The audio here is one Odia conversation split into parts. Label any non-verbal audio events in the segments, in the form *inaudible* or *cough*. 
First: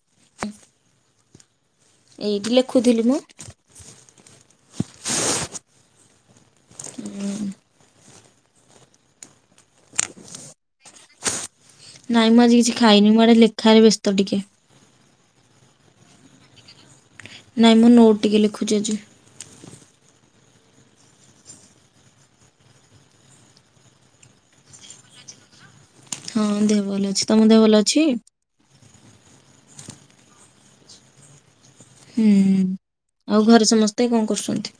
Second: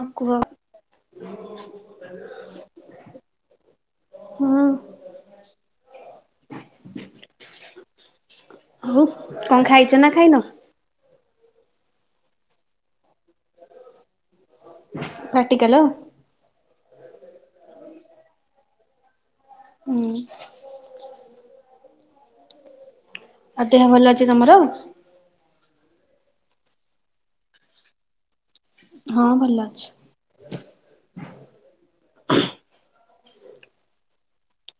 ହଁ କୁହ। ଏଇଠି ଲେଖୁଥିଲି ମୁଁ ହଁ। ଆଉ କଣ ଖାଇଛ ନା ଖାଇନ? ନାଇଁ ମୁଁ ଆଜି କିଛି ଖାଇନି ମୁଁ ଆଡେ ଲେଖାରେ ବ୍ୟସ୍ତ ଟିକେ। ପାଟି କାଲ? ନାଇଁ ମୁଁ ନୋଟ୍ ଟିକେ ଲେଖୁଛି ଆଜି। ହୁଁ। ଆଉ ଦେହ ଭଲ ଅଛି ତମର? ହଁ ଦେହ ଭଲ ଅଛି। ତମ ଦେହ ଭଲ ଅଛି? ହଁ ଭଲ ଅଛି। ହୁଁ ଆଉ ଘରେ ସମସ୍ତେ କଣ କରୁଛନ୍ତି?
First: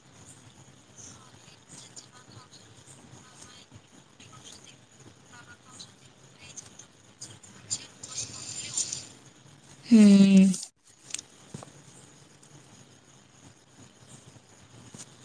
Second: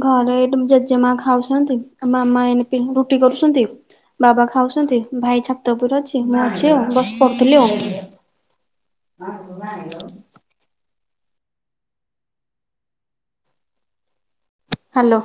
ଘରେ ଏଇଟି ଜେଜେମା ଖାଉଛନ୍ତି ଆ ମାମା ଏଇନା ରୁଟି କରୁଛନ୍ତି। ବାବା ଖାଉଛନ୍ତି। ଭାଇ ଛାତ ଉପୁରେ ଅଛି। ମୁଁ ଅଛି ଆଉ ବସ ପଢୁଥିଲି ଆଉ। ହଁ ହୁଁ ହାଲୋ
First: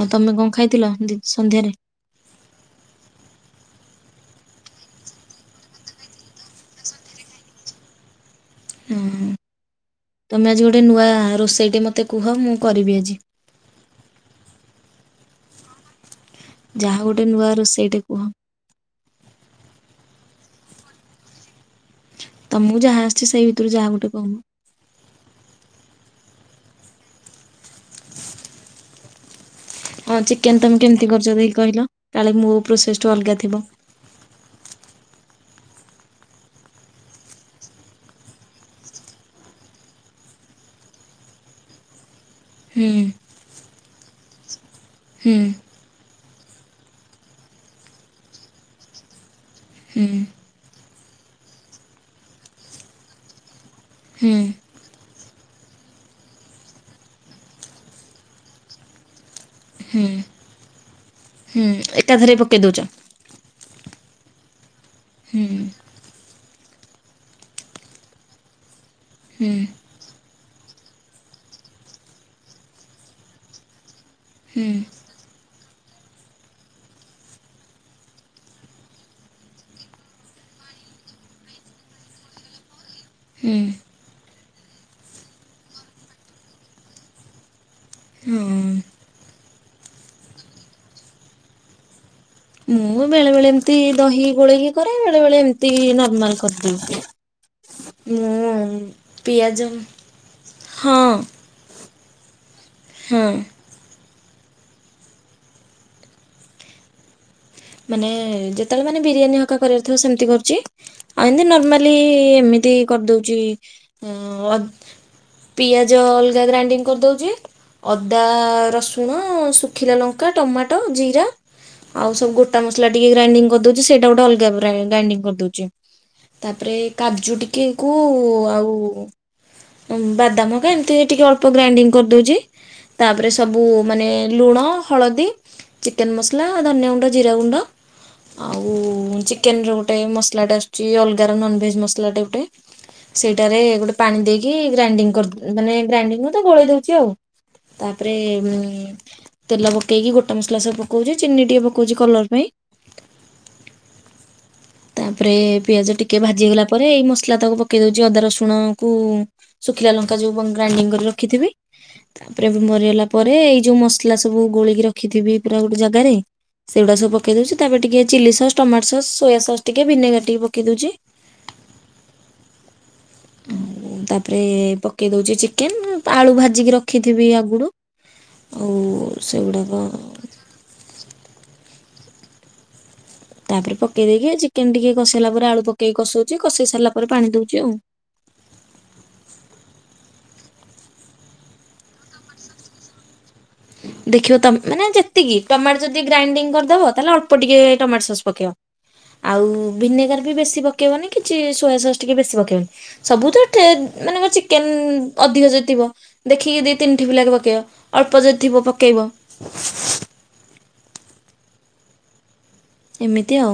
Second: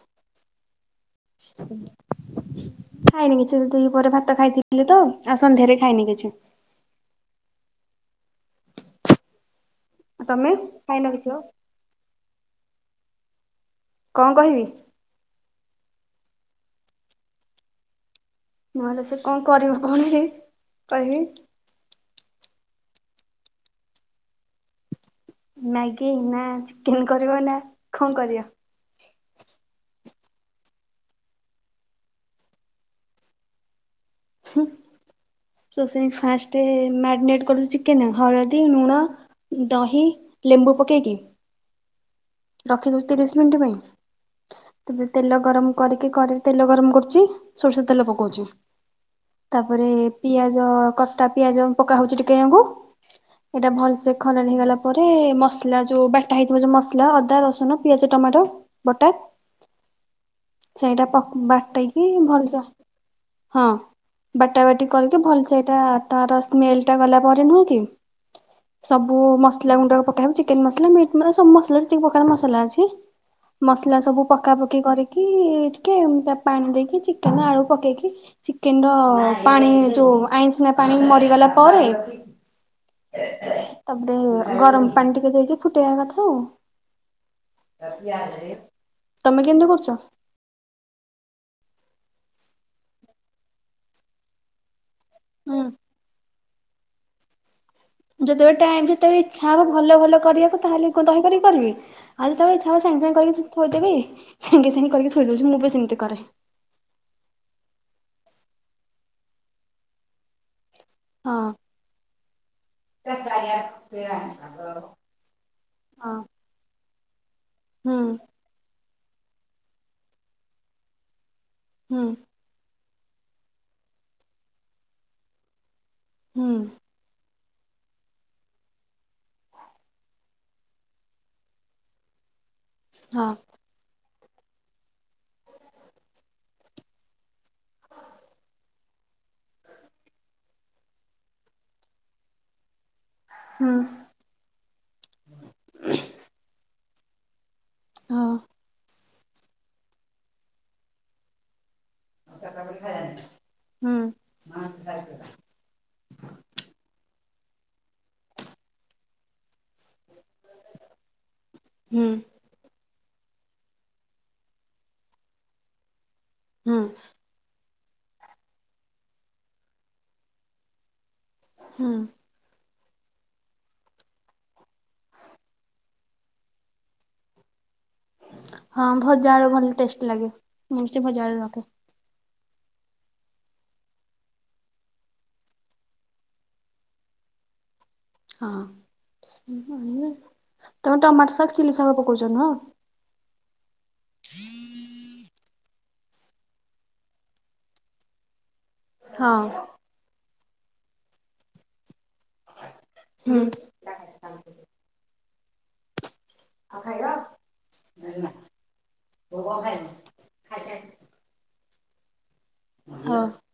ଆଉ ତମେ କଣ ଖାଇଥିଲ ଦି? ସନ୍ଧ୍ୟାରେ? *inaudible* ଖାଇନି କିଛି ଦି ପହରେ ଭାତ ଖାଇଥିଲି ତ ଆଉ ସନ୍ଧ୍ୟାରେ ଖାଇନି କିଛି। ହଁ ଆଉ ତମେ ଆଜି ଗୋଟେ ଖାଇନ ନୂଆ କିଛି ଆଉ ରୋଷେଇ ଟେ ମତେ କୁହ ମୁଁ କରିବି ଆଜି। କଣ କହିବି? ଯାହା ଗୋଟେ ନୂଆ ରୋଷେଇ ଟେ କୁହ। ନୂଆ ରୋଷେଇ କଣ କରିବ କହୁନ ସେହି କହିବି। ତମକୁ ଯାହା ଆସିଛି ସେଇ ଭିତରୁ ଯାହା ଗୋଟେ କହୁନ। ମ୍ୟାଗି ନା ଚିକେନ କରିବ ନା କଁ କରିବ। ହଁ ଚିକେନ ତମେ କେମିତି କରଛ ଦେଖି କହିଲ କାଳେ ମୋ ପ୍ରୋସେସ‌ ଠୁ ଅଲଗା ଥିବ। ହୁଁ ଆଗେ ସେଇ ଫାଷ୍ଟ ମାରିନେଟ କରି‌ ଦଉଚି ଚିକେନ ହଳଦୀ ନୁଣ। ଦହି ଲେମ୍ବୁ ପକେଇକି। ହୁଁ ରଖିଦଉଛି ତିରିଶ ମିନିଟ୍ ପାଇଁ ତାପରେ ହୁଁ ତେଲ ଗରମ। କରିକି କରେଇ ରେ ତେଲ ଗରମ କରୁଛି ସୋରିଷ ତେଲ ପକଉଛି ତାପରେ ହୁଁ ପିଆ ଯୋଉ କଟା ପିଆଜ ପକା ହଉଚି ଟିକେ ହ୍ୟାକୁ ଏଇଟା ଭଲସେ ହୁଁ। ଖରଡ଼ି ହେଇଗଲା। ପରେ ମସଲା ଯୋଉ ବାଟା ହେଇଥିବ ଯୋଉ ମସଲା ଅଦା ରସୁଣ ପିଆଜ ଟମାଟ ବଟା। ସେଇଟା ପାକ ହୁଁ ବାଟେଇକି ଏକାଥରେ ଭଲ ପକେଇ ସେ ଦଉଛ ହଁ ବାଟା ବାଟି କରିକି ଭଲସେ ଏଇଟା। ତାର ସ୍ମେଲ ଟା ଗଲା ପରେ ନୁହେଁ କି। ସବୁ ମସଲା ଗୁଣ୍ଡା ପକାହବ ଚିକେନ ମସଲା ମିଟ୍ ସବୁ ମସଲା ଯେତିକି ପ୍ରକାର ମସଲା ଅଛି। ମସଲା ସବୁ ପକାପକି କରିକି ଟିକେ ତା ପାଣି ଦେଇକି ଚିକେନ ଆଳୁ ପକେଇକି। ଚିକେନ ର ପାଣି ଯୋଉ ଆଇଁସିଣିଆ ପାଣି ମରିଗଲା ପରେ। ହୁଁ ତାପରେ ଗରମ ପାଣି ଟିକେ ଦେଇକି ଫୁଟେୟା କଥା ଆଉ। ହଁ। ତମେ କେମତି କରୁଛ। ମୁଁ ବେଳେ ବଳେ ଏମିତି ଦହି ଗୋଳେଇକି କରେ ବେଳେ ବଳେ ହୁଁ ଏମିତି ନର୍ମାଲ। କରିଦଉଚି। ଯେତେବେଳେ ଟାଇମ ଯେତେବେଳେ ଇଛା ହବ ଭଲ ଭଲ କରିବାକୁ ତାହେଲେ ହଁ ଦହି କରି କରିବି। ଆଉ ଯେତେଳେ ଇଚ୍ଛା ହବ ସାଙ୍ଗ ସାଙ୍ଗ ହଁ। କରିକି ଥୋଇଦେବି ସାଙ୍ଗେ ସାଙ୍ଗେ କରିକି ଥୋଇ ଦଉଚି ମୁଁ ବି ସେମିତି କରେ। ଏ ଯେତେ ବେଳେ ମାନେ ବିରିୟାନୀ ହକା କରିବାର ଥିବ ସେମିତି କରୁଛି। ଆଉ ଏମତି ହଁ ନର୍ମାଲି ଏମିତି କରିଦଉଚି ଅଁ ଅଦ ପିଆଜ ହଁ ଅଲଗା ଗ୍ରାଇଣ୍ଡିଙ୍ଗ କରିଦଉଚି ହୁଁ ଅଦା ରସୁ ସୁଣ ଶୁିଖିଲା ଲଙ୍କା ଟମାଟ ଜିରା ହୁଁ ଆଉୁ ସବୁ ଗୋଟ ମସଲା। ଟିକେ ଗ୍ରାଇଣ୍ଡିଙ୍ଗ ‌କରି ଦଉଛି ସେଇଟା ଗୋଟେ ଅଲଗା ଗ୍ରା ଗ୍ରାଇଣ୍ଡିଙ୍ଗ କରିଦଉଛି ହୁଁ ତାପରେ। କାଜୁ ଟିକେକୁ ଆଉ। ବାଦାମ କା ଏମିତି ଟିକେ ଅଳ୍ପ ଗ୍ରାଇଣ୍ଡିଙ୍ଗ କରିଦଉଛି ହଁ ତାପରେ ସବୁ। ସବୁ ମାନେ ଲୁଣ ହଳଦୀ ଚିକେନ ମସଲା ଧନିଆ ଗୁଣ୍ଡ ଜିରା ଗୁଣ୍ଡ। ଆଉ ଚିକେନର ଗୋଟେ ମସଲାଟା ଆସୁଛି ଅଲଗାର ନନଭେଜ୍ ମସଲାଟେ ଗୋଟେ। ସେଇଟାରେ ହୁଁ। ଗୋଟେ ପାଣି ଦେଇକି ଗ୍ରାଇଣ୍ଡିଙ୍ଗ କରି ମାନେ ଗ୍ରାଇଣ୍ଡିଙ୍ଗ ନୁହେଁ ତ ଗୋଳେଇ ଦଉଛି ଆଉ। ତାପରେ ହଁ ଉଁ। ତେଲ ପକେଇକି ଗୋଟା ମସଲା ସବୁ ପକଉଛି ଚିନି ଟିକେ ପକଉଛି କଲର ପାଇଁ। ହୁଁ। *unintelligible* ତାପରେ ପିଆଜ ଟିକେ ଭାଜି ହେଇଗଲା ପରେ ଏଇ ମସଲା ତକ ପକେଇ ଦଉଛି ଅଦା ରସୁଣକୁ। ଶୁଖିଲା ଲଙ୍କା ଯୋଉ ବ ଗ୍ରାଇଣ୍ଡିଙ୍ଗ କରି ରଖିଥିବି। ହୁଁ ତାପରେ ମରିଗଲା ପରେ ଏଇ ଯୋଉ ମସଲା ସବୁ ଗୋଳେଇକି ରଖିଥିବି ପୁରା ଗୋଟେ ଜାଗାରେ ହୁଁ ସେଗୁଡା ସବୁ ପକେ ପକେଇ ଦଉଛି ତାପରେ ଟିକେ chilli sauce tomato sauce soya sauce ଟିକେ ଭିନେଗାର ଟିକେ ପକେଇ ଦଉଛି। ହଁ। ଆଉ ତାପରେ ପକେଇ ଦଉଛି ଚିକେନ ଆଳୁ ଭାଜିକି ରଖିଥିବି ଆଗୁରୁ। ହଁ ଭଜା ଆଳୁ ଭଲ ଟେଷ୍ଟି ଲାଗେ। ମୁଁ ସେ ଭଜା ଆଳୁ ରଖେ। ତାପରେ ପକେଇ ଦେଇକି ଚିକେନ ଟିକେ କଷେଇଲା ପରେ ଆଳୁ ପକେଇକି କସଉଛି କଷେଇ ସାରିଲା ପରେ ପାଣି ଦଉଛି ଆଉ। ହଁ ସବୁ ଇଏ ତମେ ଟମାଟ ସସ୍ ଚିଲି ସସ୍ ପକଉଛ ନୁଅ। ଦେଖିବ ତ ମାନେ ଯେତିକି ଟମାଟୋ ଯଦି ଗ୍ରାଇଣ୍ଡିଙ୍ଗ କରିଦବ ତାହେଲେ ଅଳ୍ପ ଟିକେ ଟମାଟୋ ସସ୍ ପକେଇବା। ହଁ ଆଉ ଭିନେଗାର ବି ବେଶୀ ପକେଇବନି କି ଚି ସୋୟା ସସ୍। ଟିକେ ବେଶୀ ପକେଇବନି ସବୁ ତ ହୁଁ ଟେ ମାନେ କ ଚିକେନ ଅଧିକ ଯଦି ଥିବ। ଦେଖିକି ଦି ତିନି ଠିିପି ଲାଖେ ପକେଇବ ଅଳ୍ପ ଯଦି ଥିବ ପକେଇବ। ହଁ ଏମିତି ଆଉ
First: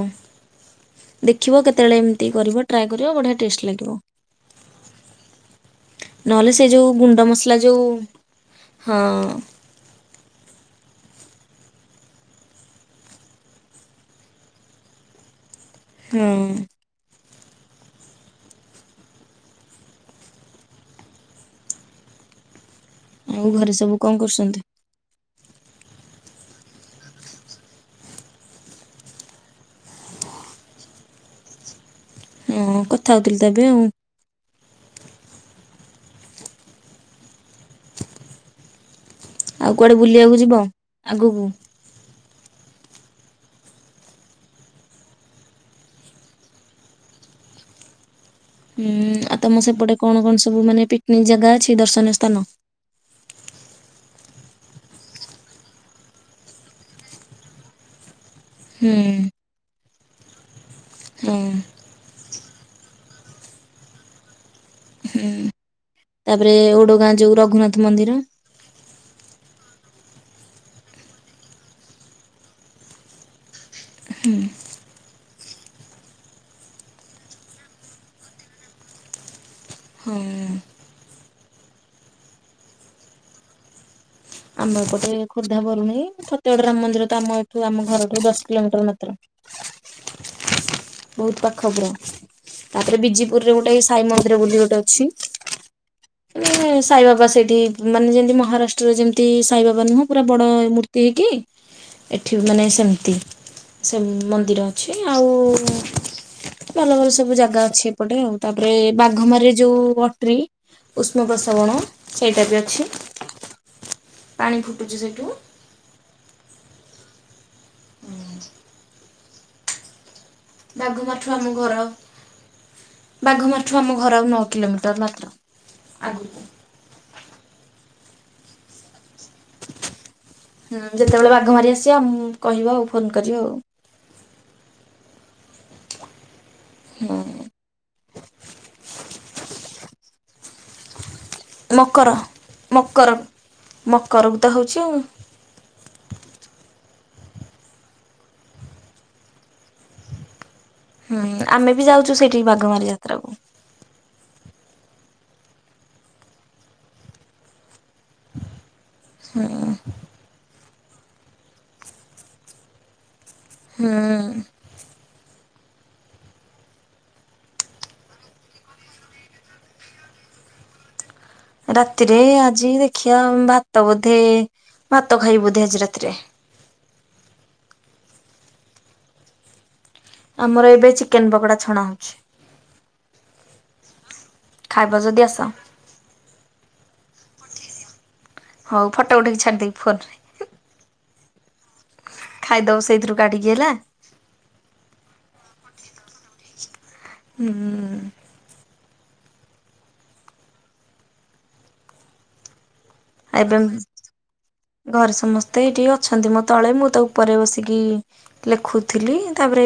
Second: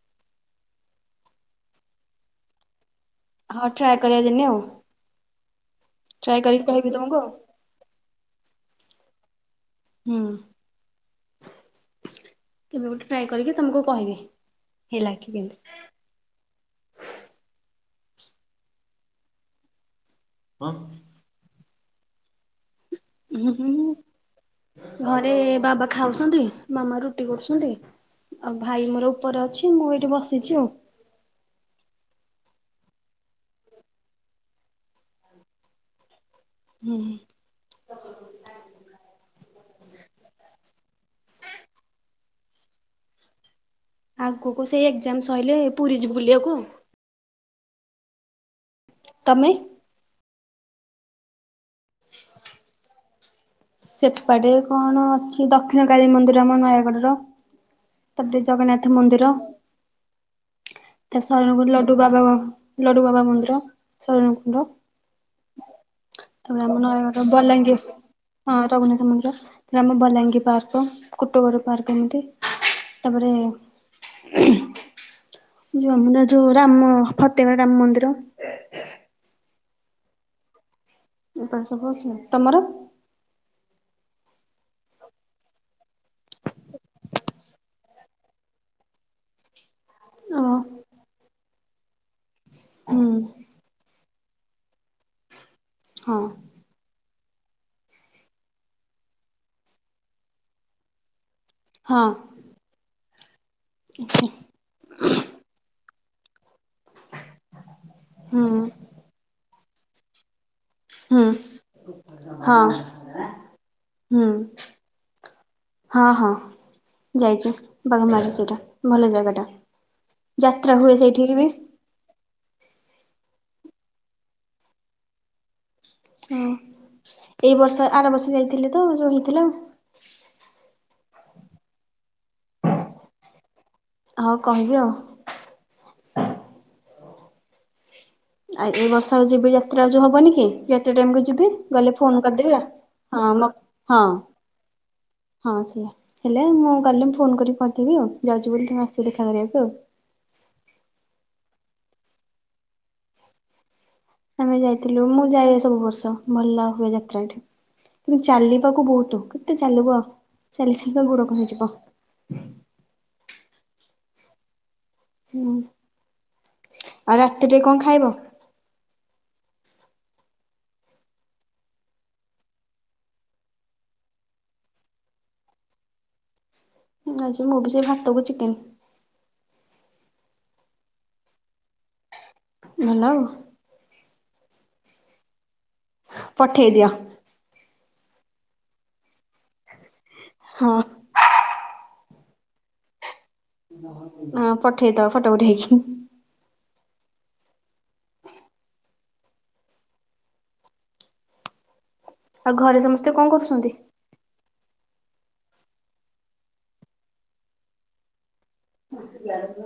ଦେଖିବ କେତେବେଳେ ଏମିତି କରିବ ଟ୍ରାଏ କରିବ ବଢ଼ିଆ ହଁ ଟେଷ୍ଟ ଟ୍ରାଏ ଲାଗିବ, କରିବା ଦିନେ ଆଉ ଟ୍ରାଏ ନହଲେ କରିକି ସେ କହିବି ଯୋଉ ତମକୁ ଆଉ। ଗୁଣ୍ଡମସ ଲା ଯୋଉ ହଁ ହୁଁ। କେବେ ଗୋଟେ ଟ୍ରାଏ କରିକି ତମକୁ କହିବି ହେଲା କି କେନ୍ତି। ହୁଁ। ହଁ। ହୁଁ ଆଉ ଘରେ ହୁଁ ସବୁ କଣ କରୁଛନ୍ତି? ଘରେ ବାବା ଖାଉଛନ୍ତି, ମାମା ରୁଟି କରୁଛନ୍ତି। ଆଉ ଭାଇ ମୋର ଉପରେ ଅଛି ମୁଁ ଏଇଠି ବସିଛି ଆଉ ହଁ କଥା ହଉଥିଲି ତ ଏବେ ଆଉ ହୁଁ। ହଁ ଆଉ କୁଆଡ଼େ ବୁଲିଆକୁ ଯିବ ଆଗକୁ? ଆଗକୁ ସେଇ ଏକ୍ଜାମ ସରିଲେ ପୁରୀ ଯିବୁ ବୁଲିବାକୁ। ହୁଁ ଆଉ ତମେ? ତମ ସେପଟେ କଣ କଣ ସବୁ ମାନେ ପିକନିକ ଜାଗା ଅଛି ଦର୍ଶନୀୟ ସ୍ଥାନ। ସେପଟେ କଣ ଅଛି ଦକ୍ଷିଣକାଳୀ ମନ୍ଦିର ଆମ ନୟାଗଡର। ତାପରେ ଜଗନ୍ନାଥ ହୁଁ ମନ୍ଦିର। ତା ହଁ ସରଣକୁଳ ଲଡୁବାବା ଲଡୁବାବା ମନ୍ଦିର ଶରଣକୁଳ ର। ହୁଁ ତାପରେ ଓଡଗାଁ ନୟାଗଡ଼ ଯୋଉ ବଲାଙ୍ଗୀର ରଘୁନାଥ ମନ୍ଦିର। ହଁ ରଘୁନାଥ ମନ୍ଦିର ଆମ ବଲାଙ୍ଗୀ ପାର୍କ କୁଟଗର ପାର୍କ ଏମିତି ତାପରେ ହୁଁ। ଯୋଉ ଆମନା ଯୋଉ ରାମ ଫତେଗଡ଼ ରାମ ମନ୍ଦିର ହଁ। *unintelligible* ତମର? ଆମ ଏପଟେ ଖୋର୍ଦ୍ଧା ବରୁଣେଇ ଫତେଗଡ ରାମମନ୍ଦିର ତ ଆମ ଏଠୁ ଆମ ଘରଠୁ ଦଶ କିଲୋମିଟର ଓ ମାତ୍ର। ବହୁତ ପାଖ ପୁରା। ତାପରେ ହୁଁ ବିଜିପୁରରେ ଗୋଟେ ସାଇ ମନ୍ଦିର ବୋଲି ଗୋଟେ ଅଛି। ହଁ। ସାଇବାବା ସେଇଠି ମାନେ ଯେମିତି ମହାରାଷ୍ଟ୍ରରେ ଯେମିତି ସାଇବାବା ନୁହଁ ପୁରା ବଡ ମୂର୍ତ୍ତି କିି ହଁ ଏଠି ମାନେ ସେମିତି ସେ ମନ୍ଦିର ଅଛି ଆଉ ଭଲ ଭଲ ସବୁ ଜାଗା ଅଛି ଏପଟେ ଆଉ ହୁଁ ତାପରେ ବାଘମାରୀ ଯେଉଁ ଅଟ୍ରି ହୁଁ ଉଷ୍ମ ପ୍ରସବଣ ସେଇଟା ବି ହଁ ଅଛି। ହୁଁ ପାଣି ଫୁଟୁଛି ସେଇଠୁ ହଁ ହଁ ଯାଇଛୁ। ବାଘାମାରି ସେଇଟା ଭଲ ଜାଗାଟା ଯାତ୍ରା ହୁଏ ବାଘମାଠୁ ସେଇଠିକି ବି। ବାଘମାରୀଠୁ ଆମ ଘର ଆଉ ନଅ କିଲୋମିଟର ମାତ୍ର। ହଁ ଆଗକୁ ଏଇ ବର୍ଷ ଆର ବର୍ଷ ଯାଇଥିଲେ ତ ହେଇଥିଲା। ହୁଁ ଯେତେବେଳେ ବାଘମାରି ଆସିବା, କହିବ ଆଉ ଫୋନ କରିବ ଆଉ। ହଉ କହିବି ଆଉ ହଁ। ଆଉ ଏଇ ବର୍ଷ ଆଉ ଯିବି ଯାତ୍ରା ଯଉ ହବନି କି କେତେ ଟାଇମ କୁ ଯିବି। ଗଲେ ମକର ଫୋନ କରିଦେବି ମକର ହଁ ହଁ ମ ମକରକୁ ତ ହଉଛି ଆଉ ହୁଁ ହଁ ସେଇୟା। ହେଲେ ମୁଁ ଗଲେ ମୁଁ ଫୋନ୍ କରିକି କରିଦେବି ଆଉ ଯାଉଚି ବୋଲି ତମେ ଆସିବ ଦେଖା କରିଆକୁ। ହୁଁ ଆମେ ବି ଯାଉଛୁ ସେଇଠି ବାଘମାରି ଯାତ୍ରା କୁ। ଆମେ ଯାଇଥିଲୁ ମୁଁ ଯାଏ ସବୁ ବର୍ଷ ଭଲ ହୁଏ ଯାତ୍ରାଠୁ। କିନ୍ତୁ ଚାଲିବାକୁ ବହୁତ କେତେ ଚାଲିବ ଆଉ ଚାଲି ଚାଲିକି ଗୋଡ଼ କଣ ହେଇଯିବ। ହୁଁ। ହୁଁ, ଆଉ ରାତିରେ କଣ ଖାଇବ? ରାତିରେ ଆଜି ଦେଖିବା ଭାତ ବୋଧେ ଭାତ ଖାଇ ବୋଧେ ଆଜି ରାତିରେ। ଆଜି ମୁଁ ବି ସେଇ ଭାତକୁ ଚିକେନ ଆମର ଏବେ ଚିକେନ ପକୋଡା ଛଣା ହଉଛି। ହ୍ୟାଲୋ ଖାଇବ ଯଦି ଆସ। ଫଠେଇ ଦିଅ। ହଉୋ ଫଟ ଉଠେଇକି ଛାଡିଦବି ଫୋନରେ। ହଁ ଖାଇଦବ ସେଇଥିରୁ କାଡ଼ିକି ହେଲା। ହଁ ପଠେଇଦବା ଫଟୋ ଉଠେଇକି। ହୁଁଁ ଆଉ ଘରେ ସମସ୍ତେ କଣ ଏବେ କରୁଛନ୍ତି? ଘରେ ସମସ୍ତେ ଏଇଠିକି ଅଛନ୍ତି ମୋ ତଳେ ମୁଁ ତା ଉପରେ ବସିକି ଲେଖୁଥିଲି ତାପରେ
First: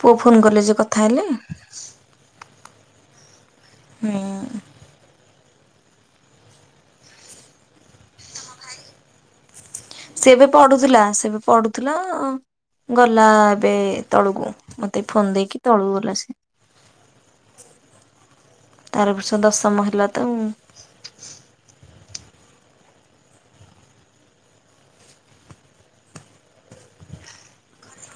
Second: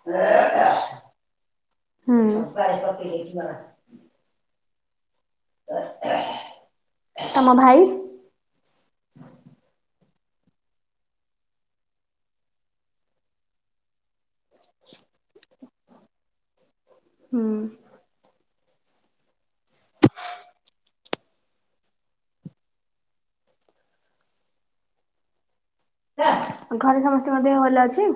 ପୁଅ ଫୋନ୍ କଲେ ଯେ କଥା ହେଲି ହୁଁ ହୁଁ ତମ ଭାଇ? ସେବେ ପଢୁଥିଲା ସେବେ ପଢୁଥିଲା ଗଲା ଏବେ ତଳକୁ ମତେ ଫୋନ ଦେଇକି ତଳକୁ ଗଲା ସେ ହଁ। ତାର ଏ ବର୍ଷ ଦଶମ ହେଲା ତ ଆଉ। ଘରେ ସମସ୍ତଙ୍କ ଦେହ ଭଲ ଅଛି?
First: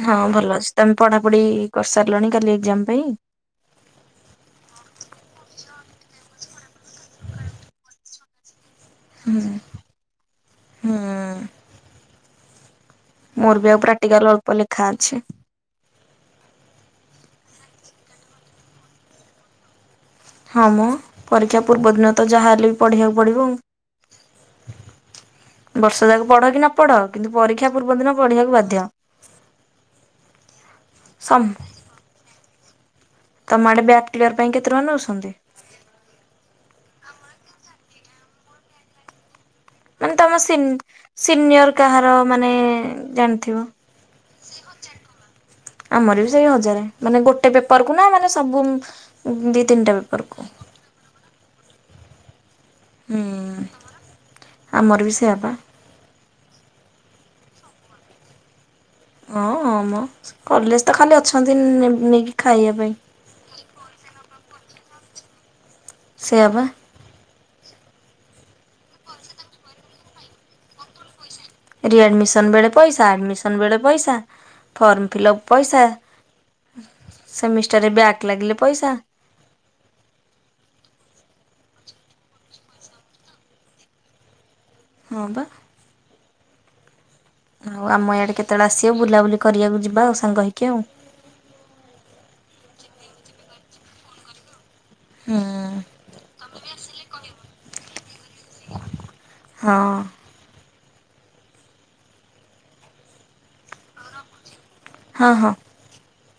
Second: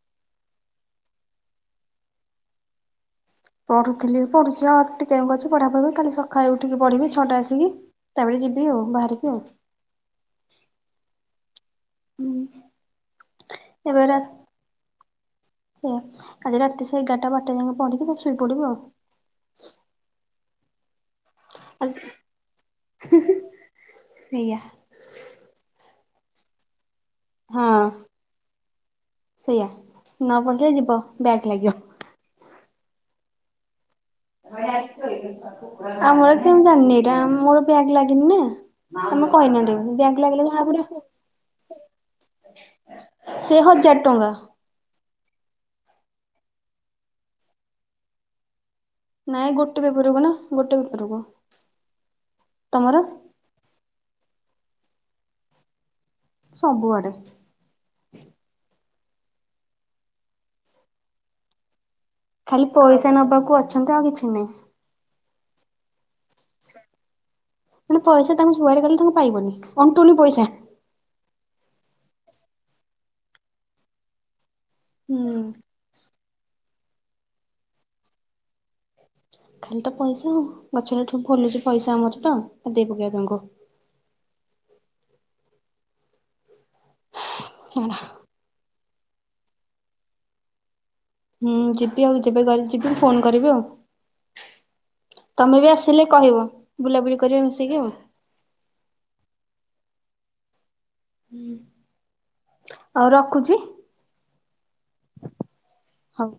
ହଁ ଭଲ ଅଛି ତମେ ପଢାପଢି କରିସାରିଲଣି କାଲି ଏକ୍ଜାମ ପାଇଁ? ପଢ଼ୁଥିଲି ପଢୁଛି ଆଉ ଟିକେ ତକ ଅଛି ପଢା ପଢି କାଲି ସକାଳେ ଉଠିକ ପଢିବି ଛଅଟା ରେ ବସିକି। ତାପରେ ଯିବି ଆଉ ବାହାରିକି। ହଁ ହଁ। *inaudible* ମୋର ବି ଆଉ ଏବେ ରା ପ୍ରାକ୍ଟିକାଲ ଅଳ୍ପ ଲେଖା ଅଛି। ଆଜି ରାତି ସେ ଏଗାରଟା ବାରଟା ଯାଇକି ପଢ଼ିବି ତାପରେ ଶୋଇ ପଡ଼ିବି ଆଉ। ହଁ ମୋ ପରୀକ୍ଷା ପୂର୍ବଦିନ ତ ଯାହାହେଲେ ବି ପଢ଼ିବାକୁ ପଡ଼ିବ। ସେଇଆ ବର୍ଷ ଯାକ ପଢ କି ନ ପଢ କିନ୍ତୁ ପରୀକ୍ଷା ହଁ ପୂର୍ବ ଦିନ ପଢିବାକୁ ବାଧ୍ୟ। ସେଇଆ ନ ପଢିଲେ ଯିବ ସମ ବ୍ୟାକ୍ ଲାଗିବ। ତମ ଆଡେ ବ୍ୟାକ୍ କ୍ଲିୟର ପାଇଁ କେତେ ଟଙ୍କା ନେଉଛନ୍ତି? ଆମର କେମତି ଜାଣିନି ଏଇଟା ମୋର ବ୍ୟାକ ଲାଗିନି ନା ତମେ କହିନାହାନ୍ତି ଏ ବର୍ଷ। ମାନେ ବଙ୍କ ତମ ଲାଗିଲ ସିନ୍ ଯାହା କରିବ ସିନିୟର ସେ, କାହାର ମାନେ ଜାଣିଥିବ? ସେ ହଜାର ଟଙ୍କା। *inaudible* *unintelligible* ଆମର ବି ସେଇ ହଜାରେ ମାନେ ଗୋଟେ ପେପର କୁ ନା ମାନେ ସବୁ ନାଇଁ ଦି ଗୋଟେ ତିନିଟା ପେପରକୁ ନା ଗୋଟେ ପେପରକୁ। ତମର? ହୁଁ ଆମର ବି ସେଇଏ ପା। ସବୁଆଡ଼େ। ହଁ ହଁ ମ କଲେଜ ତ ଖାଲି ଅଛନ୍ତି ନେମ ନେଇକି ଖାଲି ଖାଇବା ପାଇଁ ପଇସା ନବାକୁ ଅଛନ୍ତି ଆଉ କିଛି ନାହିଁ। ସେଇଆ ପା। ମାନେ ପଇସା ତାଙ୍କୁ କୁଆଡେ ଗଲେ ତାଙ୍କୁ ପାଇବନି ଅଣ୍ଟୁନି ପଇସା ରିଡମିସନ ବେଳେ ପଇସା ଆଡମିସନ ବେଳେ ପଇସା ଫର୍ମ ହୁଁ। ଫିଲଅପ ପଇସା। ସେମିଷ୍ଟାରରେ ବ୍ୟାକ ଲାଗିଲେ ପଇସା ଖାଲି ତ ପଇସା ଆଉ, ଗଛରେ ଫଳୁଛି ପଇସା ଆମର ତ ଦେଇ ପକିଇବ ତାଙ୍କୁ। ହଁ ବା। ଆଉ ଛାଡ ଆମ ଇଆଡେ କେତେବେଳେ ଆସିବ ବୁଲାବୁଲି କରିବାକୁ ଯିବା ଆଉ ସାଙ୍ଗ ହେଇକି ଆଉ। ହୁଁ ଯିବି ଆଉ ଯିବେ କହିଲେ ଯିବି ଫୋନ କରିବି ଆଉ ହୁଁ ତମେ ବି ଆସିଲେ। କହିବ ବୁଲାବୁଲି କରିବେ ମିଶିକି ଆଉ। ହଁ। ହଁ ଆଉ ରଖୁଛି। ହଁ ହଁ ହଉ।